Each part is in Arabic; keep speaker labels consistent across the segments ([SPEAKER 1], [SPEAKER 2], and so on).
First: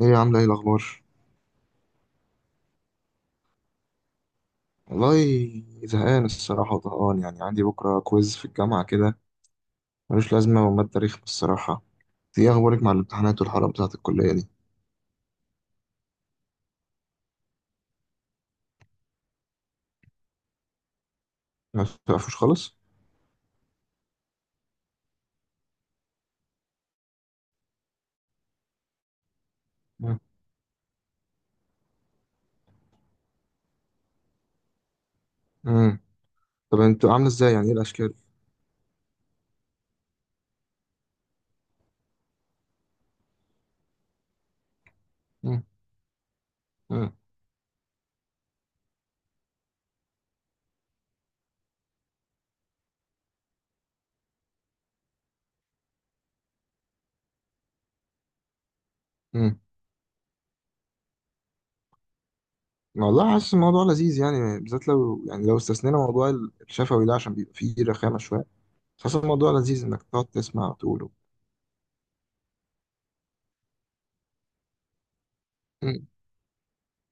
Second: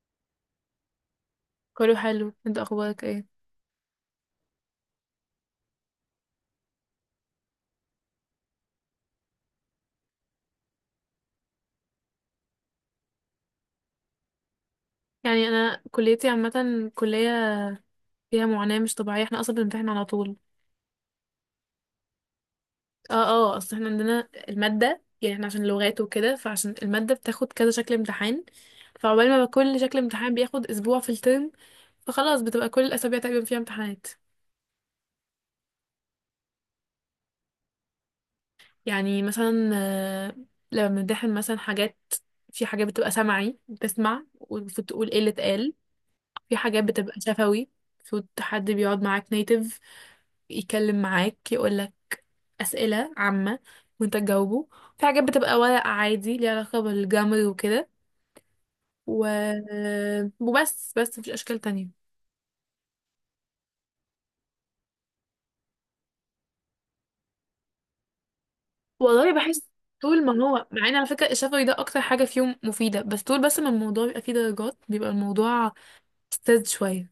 [SPEAKER 1] ايه يا عامله ايه الاخبار؟
[SPEAKER 2] كله حلو. انت اخبارك ايه؟
[SPEAKER 1] والله، زهقان الصراحه وطهقان، يعني عندي بكره كويز في الجامعه كده ملوش لازمه، وماده تاريخ الصراحه. ايه اخبارك مع الامتحانات والحرب بتاعه الكليه دي؟
[SPEAKER 2] يعني انا كليتي عامه، كليه فيها معاناه مش طبيعيه، احنا اصلا بنمتحن على طول.
[SPEAKER 1] ما بتعرفوش خالص.
[SPEAKER 2] اه اصل احنا عندنا الماده، يعني احنا عشان لغات وكده، فعشان الماده بتاخد كذا شكل امتحان، فعقبال ما كل شكل
[SPEAKER 1] مم.
[SPEAKER 2] امتحان بياخد اسبوع في الترم، فخلاص بتبقى كل الاسابيع تقريبا فيها امتحانات.
[SPEAKER 1] مم. طب انتوا عامله ازاي؟ يعني ايه الاشكال؟
[SPEAKER 2] يعني مثلا لما بنمتحن مثلا حاجات، في حاجات بتبقى سمعي، بتسمع وتقول ايه اللي
[SPEAKER 1] مم.
[SPEAKER 2] اتقال، في حاجات
[SPEAKER 1] مم.
[SPEAKER 2] بتبقى شفوي، المفروض حد بيقعد معاك نيتيف يتكلم معاك، يقولك أسئلة عامة وانت تجاوبه، في حاجات بتبقى ورق عادي ليها علاقة بالجمر وكده، و...
[SPEAKER 1] مم.
[SPEAKER 2] وبس مفيش أشكال تانية.
[SPEAKER 1] والله حاسس الموضوع لذيذ، يعني بالذات لو استثنينا موضوع الشفوي ده، عشان بيبقى فيه رخامه شويه. حاسس
[SPEAKER 2] والله
[SPEAKER 1] الموضوع
[SPEAKER 2] بحس
[SPEAKER 1] لذيذ انك
[SPEAKER 2] طول
[SPEAKER 1] تقعد
[SPEAKER 2] ما هو،
[SPEAKER 1] تسمع
[SPEAKER 2] مع ان على
[SPEAKER 1] وتقول.
[SPEAKER 2] فكرة الشفوي ده أكتر حاجة فيهم مفيدة، بس طول ما الموضوع بيبقى فيه درجات، بيبقى الموضوع
[SPEAKER 1] مم.
[SPEAKER 2] مستفز شوية.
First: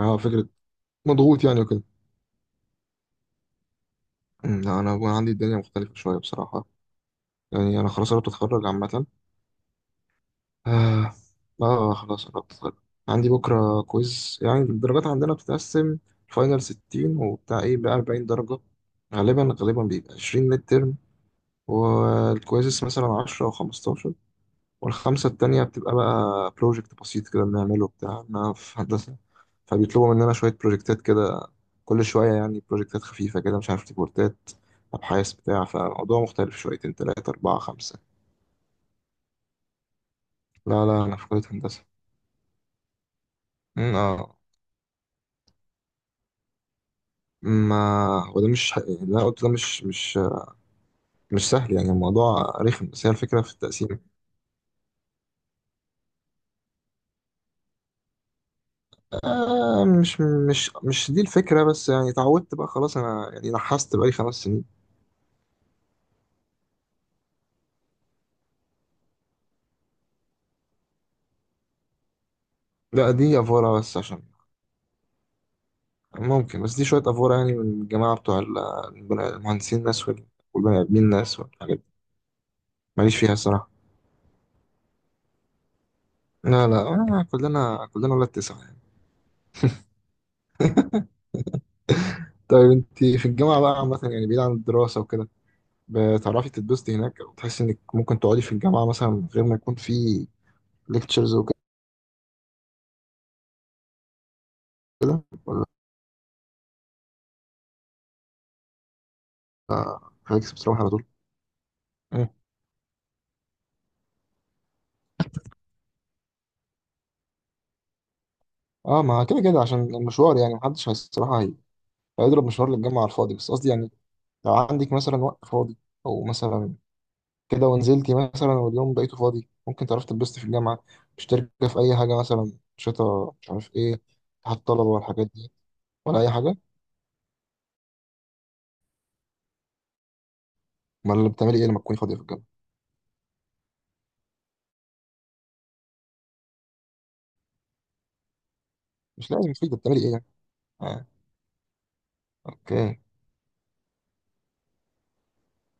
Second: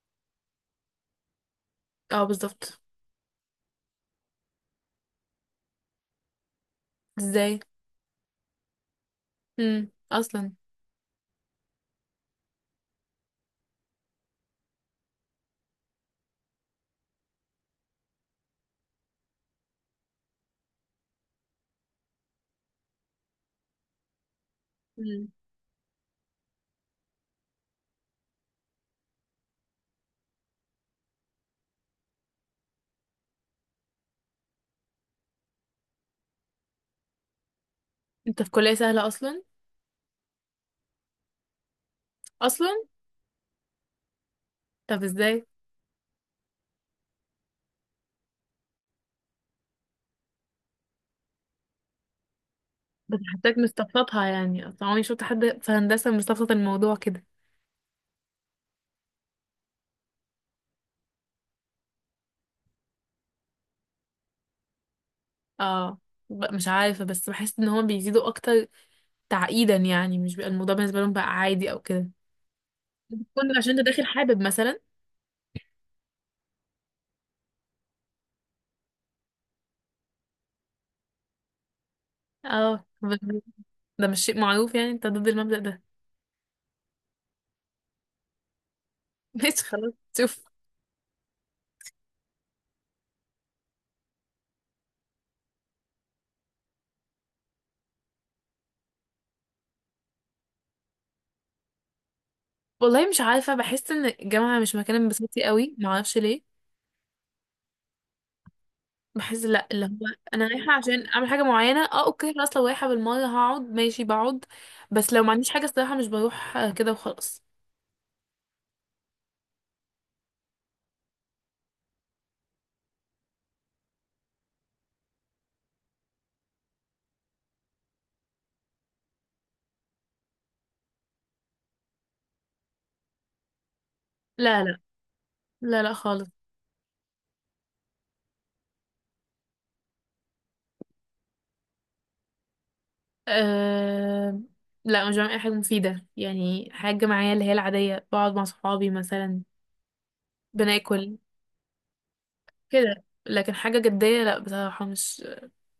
[SPEAKER 1] اه، فكره. مضغوط يعني وكده.
[SPEAKER 2] اه بالظبط.
[SPEAKER 1] مم. لا انا عندي الدنيا مختلفه شويه بصراحه.
[SPEAKER 2] ازاي؟
[SPEAKER 1] يعني أنا خلاص قربت أتخرج عامة.
[SPEAKER 2] امم، أصلا؟
[SPEAKER 1] آه، آه، خلاص قربت أتخرج. عندي بكرة كويز، يعني الدرجات عندنا بتتقسم فاينل 60، وبتاع إيه بقى 40 درجة، غالبا غالبا بيبقى 20 ميد ترم، والكويزس مثلا 10 أو 15، والخمسة
[SPEAKER 2] مم.
[SPEAKER 1] التانية بتبقى بقى بروجكت بسيط كده بنعمله بتاع، أنا في هندسة فبيطلبوا مننا شوية بروجكتات كده، كل شوية يعني بروجكتات خفيفة كده، مش عارف، ريبورتات، أبحاث بتاع، فالموضوع مختلف شويتين تلاتة أربعة خمسة.
[SPEAKER 2] انت في كلية سهلة أصلا؟
[SPEAKER 1] لا لا، أنا في كلية هندسة.
[SPEAKER 2] أصلا؟
[SPEAKER 1] مم، اه.
[SPEAKER 2] طب ازاي؟
[SPEAKER 1] ما هو ده مش ح- اللي انا قلته ده مش سهل يعني، الموضوع رخم بس هي
[SPEAKER 2] بس
[SPEAKER 1] الفكره في
[SPEAKER 2] حسيتك
[SPEAKER 1] التقسيم.
[SPEAKER 2] مستفلطها، يعني اصلا عمري شفت حد في هندسة مستفلط الموضوع كده.
[SPEAKER 1] آه مش دي الفكره، بس يعني اتعودت بقى خلاص، انا يعني نحست بقالي خمس سنين.
[SPEAKER 2] اه مش عارفة، بس بحس ان هما بيزيدوا اكتر تعقيدا، يعني مش بيبقى الموضوع بالنسبة لهم بقى عادي او كده.
[SPEAKER 1] لا دي
[SPEAKER 2] كنت عشان
[SPEAKER 1] افوره
[SPEAKER 2] انت
[SPEAKER 1] بس
[SPEAKER 2] داخل
[SPEAKER 1] عشان،
[SPEAKER 2] حابب مثلا.
[SPEAKER 1] ممكن، بس دي شويه افوره يعني، من الجماعه بتوع المهندسين الناس والبني ادمين الناس والحاجات دي،
[SPEAKER 2] اه ب-
[SPEAKER 1] ماليش فيها الصراحه.
[SPEAKER 2] ده مش شيء معروف، يعني انت ضد المبدأ ده.
[SPEAKER 1] لا لا، آه، كلنا كلنا ولاد تسعه يعني.
[SPEAKER 2] ماشي، خلاص، شوف.
[SPEAKER 1] طيب انت في الجامعه بقى عامه، يعني بعيد عن الدراسه وكده، بتعرفي تتبسطي هناك؟ او تحسي انك ممكن تقعدي في الجامعه مثلا من غير ما يكون في ليكتشرز وكده؟
[SPEAKER 2] والله مش عارفة، بحس ان الجامعة مش مكان انبساطي
[SPEAKER 1] ولا
[SPEAKER 2] قوي، معرفش ليه. بحس لا، اللي هو انا
[SPEAKER 1] خليكي
[SPEAKER 2] رايحة
[SPEAKER 1] بتروحي على طول؟
[SPEAKER 2] عشان اعمل حاجة معينة، اه
[SPEAKER 1] مم.
[SPEAKER 2] اوكي خلاص، لو رايحة بالمرة هقعد، ماشي بقعد، بس لو ما عنديش حاجة الصراحة مش بروح كده وخلاص.
[SPEAKER 1] اه، ما كده كده عشان المشوار، يعني محدش الصراحه هيضرب مشوار للجامعه على الفاضي، بس قصدي يعني لو عندك مثلا وقت فاضي، او مثلا كده ونزلتي مثلا واليوم بقيته فاضي، ممكن تعرفي تتبسطي في الجامعه؟ مشتركه في اي حاجه مثلا، شتا مش عارف ايه، اتحاد
[SPEAKER 2] لا لا.
[SPEAKER 1] الطلبه والحاجات دي؟
[SPEAKER 2] لا لا
[SPEAKER 1] ولا
[SPEAKER 2] خالص.
[SPEAKER 1] اي حاجه؟ امال بتعملي ايه لما تكوني فاضيه في الجامعه؟
[SPEAKER 2] أه... لا مش بعمل اي حاجه مفيده، يعني حاجه معايا اللي هي العاديه، بقعد مع صحابي
[SPEAKER 1] مش
[SPEAKER 2] مثلا،
[SPEAKER 1] لازم مفيد، بتعملي ايه يعني؟ آه.
[SPEAKER 2] بناكل
[SPEAKER 1] اوكي.
[SPEAKER 2] كده، لكن حاجه جديه لا بصراحه، مش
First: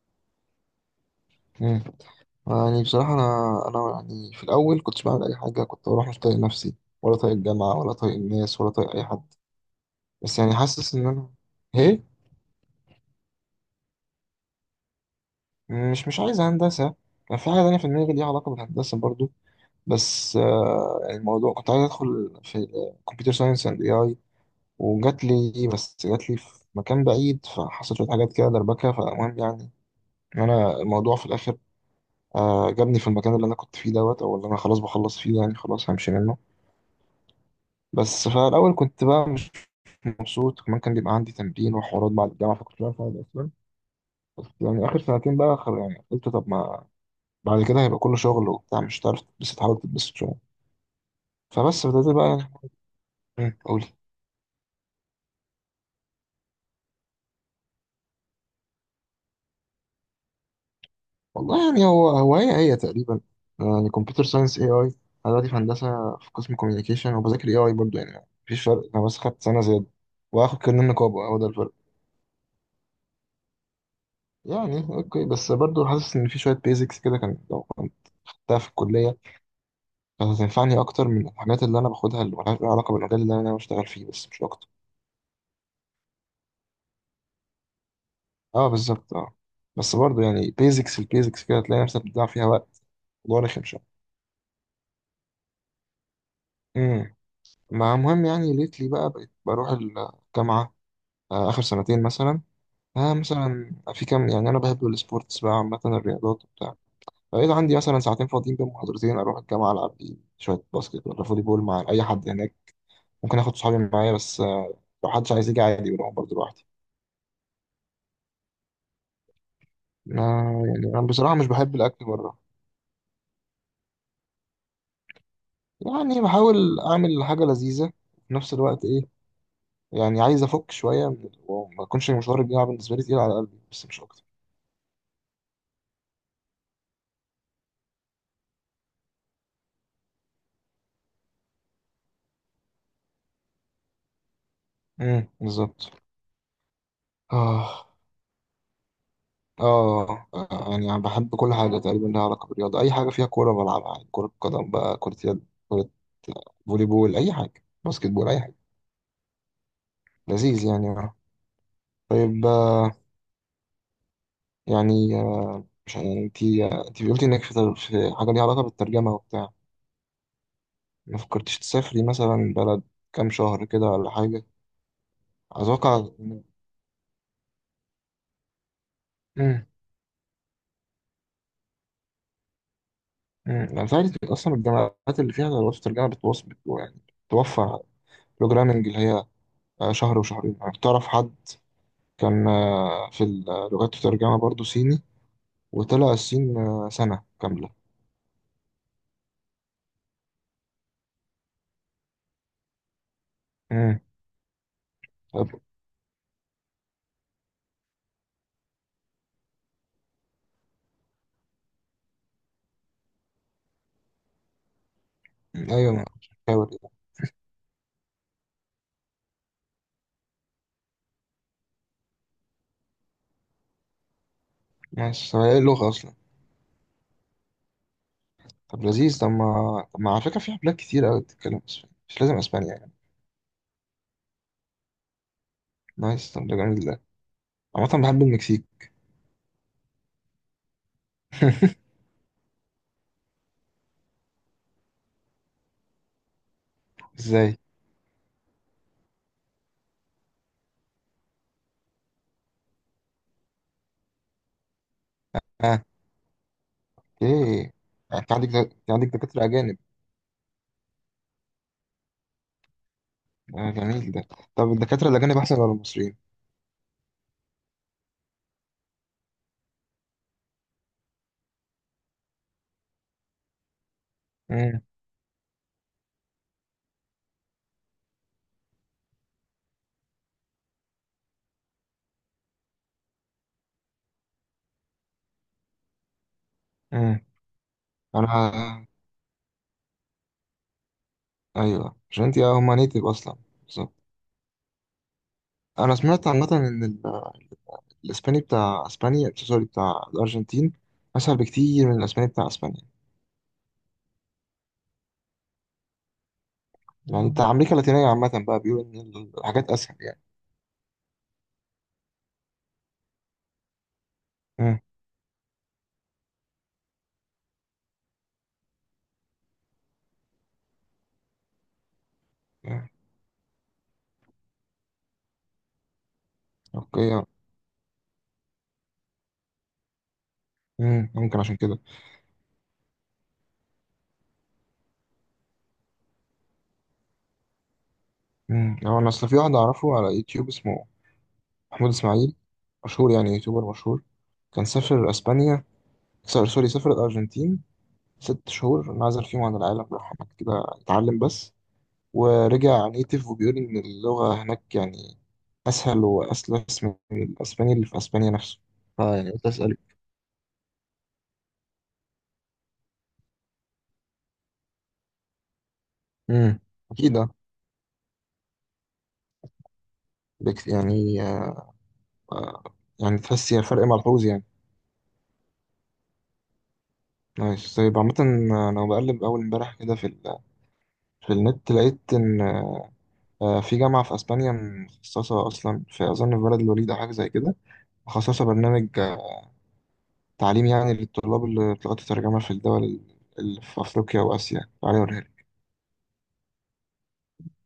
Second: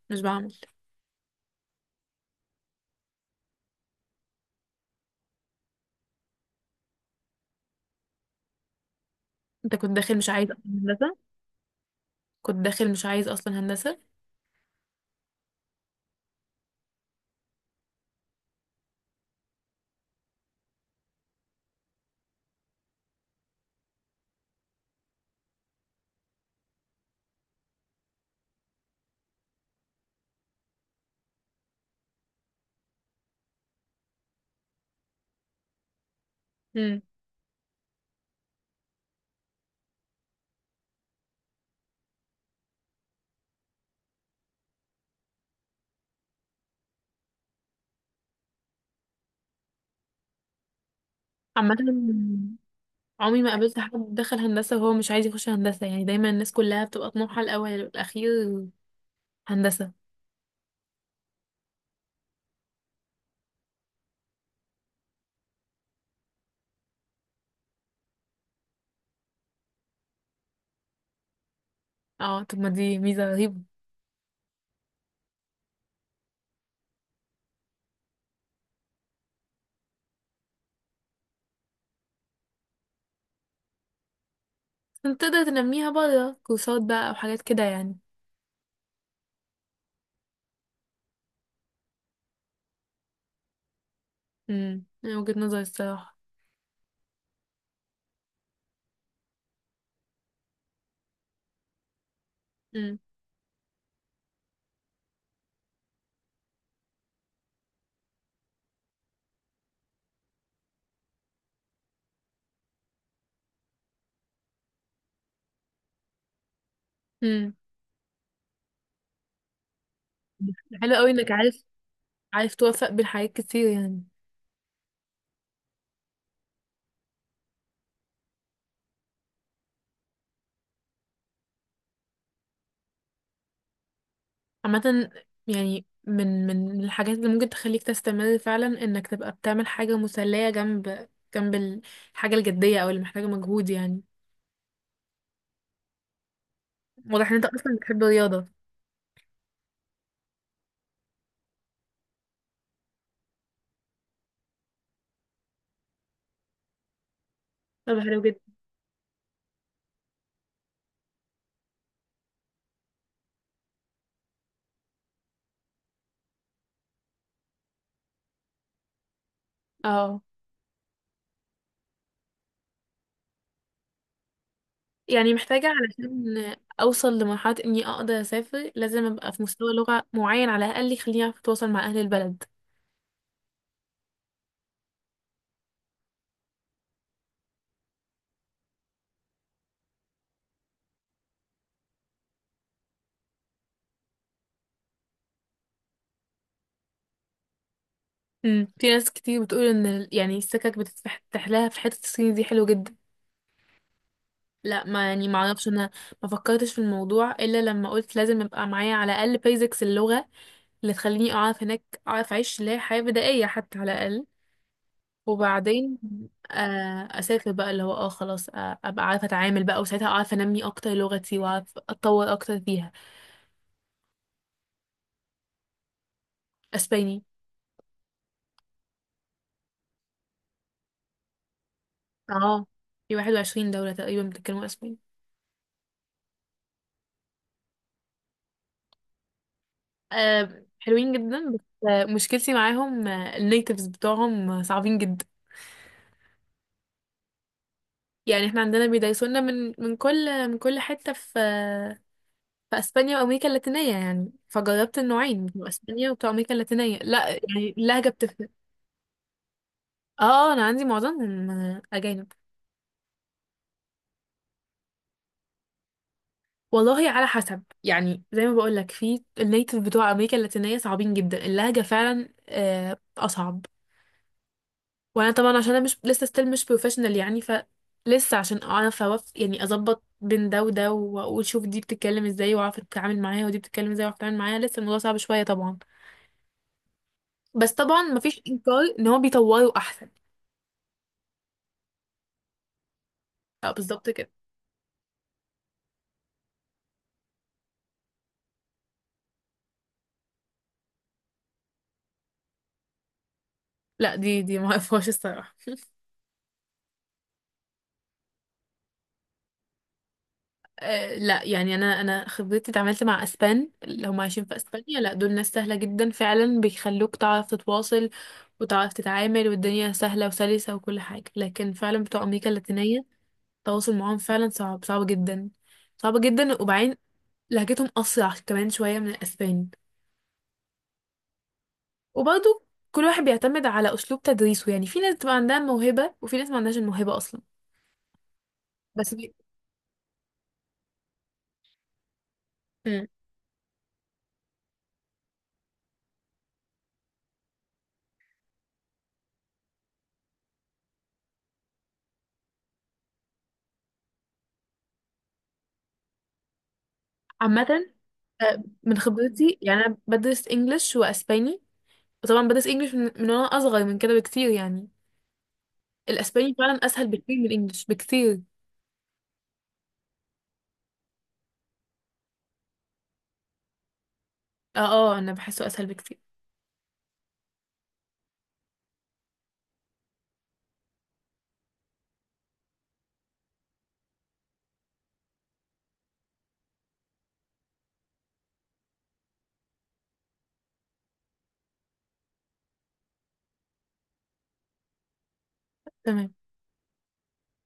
[SPEAKER 2] مش بعمل.
[SPEAKER 1] مم. يعني بصراحة أنا يعني في الأول كنتش بعمل أي حاجة، كنت بروح مش طايق نفسي ولا طايق الجامعة ولا طايق الناس ولا طايق أي حد،
[SPEAKER 2] انت كنت داخل مش
[SPEAKER 1] بس
[SPEAKER 2] عايز
[SPEAKER 1] يعني
[SPEAKER 2] اصلا
[SPEAKER 1] حاسس إن
[SPEAKER 2] هندسه.
[SPEAKER 1] أنا، إيه،
[SPEAKER 2] كنت داخل مش عايز اصلا هندسه.
[SPEAKER 1] مش عايز هندسة. كان في حاجة تانية في دماغي ليها علاقة بالهندسة برضو، بس يعني الموضوع كنت عايز أدخل في كمبيوتر ساينس أند إي أي، وجات لي بس جات لي في مكان بعيد، فحصلت شوية حاجات كده دربكة، فالمهم يعني إن أنا الموضوع في الآخر آه جابني في المكان اللي أنا كنت فيه دوت، أو اللي أنا خلاص بخلص فيه، يعني خلاص همشي منه.
[SPEAKER 2] امم.
[SPEAKER 1] بس فالأول كنت بقى مبسوط، كمان كان بيبقى عندي تمرين وحوارات بعد الجامعة، فكنت بعرف أقعد أصلا، بس يعني آخر سنتين بقى خر، يعني قلت طب ما بعد كده هيبقى كله شغل وبتاع، مش هتعرف تتبسط، حاول تتبسط شوية،
[SPEAKER 2] عامه
[SPEAKER 1] فبس بدأت بقى يعني.
[SPEAKER 2] عمري ما
[SPEAKER 1] مم،
[SPEAKER 2] قابلت
[SPEAKER 1] قولي.
[SPEAKER 2] حد دخل هندسه وهو مش عايز يخش هندسه، يعني دايما الناس كلها بتبقى طموحها الاول والاخير هندسه.
[SPEAKER 1] والله يعني هو هو هي هي تقريبا، يعني كمبيوتر ساينس اي اي، أنا دلوقتي في هندسة في قسم كوميونيكيشن وبذاكر اي اي برضه، يعني مفيش فرق، أنا بس خدت سنة زيادة وآخد كارنيه نقابة، هو ده الفرق.
[SPEAKER 2] اه طب ما دي ميزه رهيبه.
[SPEAKER 1] يعني أوكي، بس برضه حاسس إن في شوية بيزكس كده، كان لو كنت خدتها في الكلية كانت هتنفعني أكتر من الحاجات اللي أنا باخدها اللي ملهاش علاقة بالمجال اللي أنا بشتغل فيه، بس مش أكتر.
[SPEAKER 2] انت تقدر تنميها بره كورسات بقى او حاجات كده يعني.
[SPEAKER 1] أه بالظبط، أه. بس برضه يعني بيزكس البيزكس كده تلاقي نفسك بتضيع فيها وقت، الموضوع رخم شوية.
[SPEAKER 2] امم، من وجهة نظري الصراحة.
[SPEAKER 1] امم، مع المهم يعني، ليتلي بقى بقيت بروح الجامعة آه، آخر سنتين مثلا،
[SPEAKER 2] امم.
[SPEAKER 1] آه مثلا في كام، يعني أنا بحب السبورتس بقى، عامة الرياضات وبتاع، فبقيت عندي مثلا ساعتين فاضيين بين محاضرتين أروح الجامعة ألعب لي شوية باسكت ولا فولي بول مع أي حد هناك، ممكن آخد صحابي معايا بس آه، لو حدش عايز يجي عادي بروح برضه لوحدي.
[SPEAKER 2] امم.
[SPEAKER 1] ما يعني
[SPEAKER 2] حلو
[SPEAKER 1] أنا
[SPEAKER 2] قوي انك
[SPEAKER 1] بصراحة مش
[SPEAKER 2] عارف
[SPEAKER 1] بحب الأكل بره،
[SPEAKER 2] عارف توفق بين حاجات كتير يعني.
[SPEAKER 1] يعني بحاول أعمل حاجة لذيذة في نفس الوقت، إيه يعني عايز أفك شوية من وما أكونش مشوار الجامعة بالنسبة لي تقيل على قلبي، بس مش أكتر.
[SPEAKER 2] عامة يعني من الحاجات اللي ممكن تخليك تستمر فعلا، انك تبقى بتعمل حاجة مسلية جنب جنب ال- الحاجة الجدية او اللي محتاجة مجهود يعني.
[SPEAKER 1] بالظبط،
[SPEAKER 2] واضح ان انت اصلا
[SPEAKER 1] آه،
[SPEAKER 2] بتحب الرياضة.
[SPEAKER 1] آه، يعني أنا بحب كل حاجة تقريبا لها علاقة بالرياضة، أي حاجة فيها كورة بلعبها، يعني كرة قدم بقى، كرة يد، كرة فولي بول، أي حاجة،
[SPEAKER 2] طب
[SPEAKER 1] باسكت
[SPEAKER 2] حلو
[SPEAKER 1] بول،
[SPEAKER 2] جدا.
[SPEAKER 1] أي حاجة. لذيذ يعني، آه. طيب آه، يعني آه، مش يعني أنت، أنت قلتي إنك في حاجة ليها علاقة بالترجمة وبتاع،
[SPEAKER 2] اه،
[SPEAKER 1] ما فكرتش تسافري مثلا بلد كام شهر كده ولا حاجة؟
[SPEAKER 2] يعني محتاجة
[SPEAKER 1] أتوقع إن-
[SPEAKER 2] علشان اوصل لمرحلة اني اقدر اسافر لازم ابقى في
[SPEAKER 1] مم.
[SPEAKER 2] مستوى لغة معين على الاقل يخليني اعرف اتواصل مع اهل البلد.
[SPEAKER 1] مم. أنا فعلا أصلا الجامعات اللي فيها دراسة الترجمة يعني بتوفر بروجرامنج اللي هي آه، شهر وشهرين، يعني تعرف حد كان آه، في اللغات الترجمة برضه صيني وطلع الصين آه، سنة كاملة.
[SPEAKER 2] امم، في ناس كتير بتقول ان يعني السكك بتتفتح لها في حتة الصيني دي، حلو جدا.
[SPEAKER 1] مم.
[SPEAKER 2] لا ما يعني ما
[SPEAKER 1] طب
[SPEAKER 2] اعرفش انا. ما فكرتش في الموضوع الا لما قلت لازم يبقى معايا على الاقل بيزكس اللغة اللي تخليني اعرف هناك، اعرف اعيش اللي هي حياة بدائية حتى على الاقل،
[SPEAKER 1] أيوة
[SPEAKER 2] وبعدين
[SPEAKER 1] مش حاول يعني.
[SPEAKER 2] اسافر بقى، اللي هو اه خلاص، ابقى عارفة اتعامل بقى، وساعتها اعرف انمي اكتر لغتي، واعرف اتطور اكتر فيها.
[SPEAKER 1] ماشي، طب هي اللغة أصلا؟
[SPEAKER 2] اسباني.
[SPEAKER 1] طب لذيذ، طب ما على فكرة في بلاد كتير أوي بتتكلم أسباني، مش لازم
[SPEAKER 2] اه،
[SPEAKER 1] أسبانيا يعني.
[SPEAKER 2] في 21 دولة تقريبا بيتكلموا اسباني.
[SPEAKER 1] نايس، طب ده جميل ده، عامة بحب المكسيك.
[SPEAKER 2] حلوين جدا بس مشكلتي معاهم النيتيفز بتوعهم صعبين جدا.
[SPEAKER 1] ازاي؟
[SPEAKER 2] يعني احنا عندنا بيدايسونا من كل حتة في في اسبانيا وامريكا اللاتينية، يعني فجربت النوعين، بتوع
[SPEAKER 1] اه،
[SPEAKER 2] اسبانيا وبتوع امريكا اللاتينية، لا
[SPEAKER 1] اوكي،
[SPEAKER 2] يعني اللهجة
[SPEAKER 1] انت عندك
[SPEAKER 2] بتفرق.
[SPEAKER 1] انت عندك دكاترة أجانب؟
[SPEAKER 2] اه انا عندي معظمهم اجانب.
[SPEAKER 1] آه، جميل ده، طب الدكاترة الأجانب أحسن ولا المصريين؟
[SPEAKER 2] والله على حسب، يعني زي ما بقول لك في النيتيف بتوع امريكا اللاتينية صعبين جدا، اللهجة فعلا اصعب.
[SPEAKER 1] امم،
[SPEAKER 2] وانا طبعا عشان انا مش لسه ستيل مش بروفيشنال يعني، ف لسه عشان اعرف اوف، يعني اظبط بين ده وده واقول شوف دي بتتكلم ازاي واعرف اتعامل معاها ودي بتتكلم ازاي واعرف اتعامل معاها، لسه الموضوع صعب شويه طبعا.
[SPEAKER 1] امم،
[SPEAKER 2] بس طبعا
[SPEAKER 1] أنا
[SPEAKER 2] مفيش انكار
[SPEAKER 1] آه،
[SPEAKER 2] ان هو بيطوروا احسن.
[SPEAKER 1] أيوه عشان أنت هما نيتف أصلا،
[SPEAKER 2] اه
[SPEAKER 1] بالظبط.
[SPEAKER 2] بالظبط كده.
[SPEAKER 1] أنا سمعت عامة إن الإسباني بتاع أسبانيا، سوري بتاع الأرجنتين، أسهل بكتير من الإسباني بتاع أسبانيا،
[SPEAKER 2] لا دي ما اعرفهاش الصراحه.
[SPEAKER 1] يعني بتاع أمريكا اللاتينية عامة بقى بيقولوا إن الحاجات أسهل يعني.
[SPEAKER 2] آه لا يعني، انا خبرتي اتعاملت مع اسبان اللي هم عايشين في
[SPEAKER 1] امم.
[SPEAKER 2] اسبانيا، لا دول ناس سهله جدا فعلا، بيخلوك تعرف تتواصل وتعرف تتعامل، والدنيا سهله وسلسه وكل حاجه، لكن فعلا بتوع امريكا
[SPEAKER 1] أمم.
[SPEAKER 2] اللاتينيه التواصل معاهم فعلا صعب، صعب جدا، صعب جدا، وبعدين
[SPEAKER 1] أوكي.
[SPEAKER 2] لهجتهم أسرع كمان شوية من الأسباني.
[SPEAKER 1] ممكن عشان كده.
[SPEAKER 2] وبرضه كل واحد بيعتمد على أسلوب تدريسه، يعني في ناس بتبقى عندها الموهبة، وفي ناس ما عندهاش الموهبة أصلا.
[SPEAKER 1] هو أنا
[SPEAKER 2] بس
[SPEAKER 1] أصل
[SPEAKER 2] بي...
[SPEAKER 1] في واحد أعرفه على يوتيوب اسمه محمود إسماعيل،
[SPEAKER 2] مم.
[SPEAKER 1] مشهور، يعني يوتيوبر مشهور، كان سافر أسبانيا، سوري سوري، سافر الأرجنتين ست شهور، انعزل فيهم عن العالم، راح هناك كده اتعلم بس، ورجع نيتيف وبيقول إن اللغة هناك يعني أسهل وأسلس من الأسباني اللي
[SPEAKER 2] عامة
[SPEAKER 1] في أسبانيا نفسه.
[SPEAKER 2] من
[SPEAKER 1] اه يعني قلت
[SPEAKER 2] خبرتي،
[SPEAKER 1] أسأل.
[SPEAKER 2] يعني أنا بدرس إنجلش وأسباني، وطبعا بدرس إنجلش من وأنا أصغر من كده بكتير يعني، الأسباني
[SPEAKER 1] امم،
[SPEAKER 2] فعلا أسهل
[SPEAKER 1] أكيد آه.
[SPEAKER 2] بكتير من الإنجلش بكتير.
[SPEAKER 1] يعني آه، يعني تحس هي فرق ملحوظ يعني؟
[SPEAKER 2] اه اه أنا بحسه أسهل بكتير.
[SPEAKER 1] نايس. طيب عامة آه، أنا بقلب أول امبارح كده في ال... في النت لقيت إن آه، في جامعة في أسبانيا مخصصة أصلا في، أظن في بلد الوليد أو حاجة زي كده، مخصصة برنامج آه، تعليم يعني للطلاب اللي بتلغة الترجمة في الدول اللي في أفريقيا وآسيا، تعالى أوريها.
[SPEAKER 2] تمام.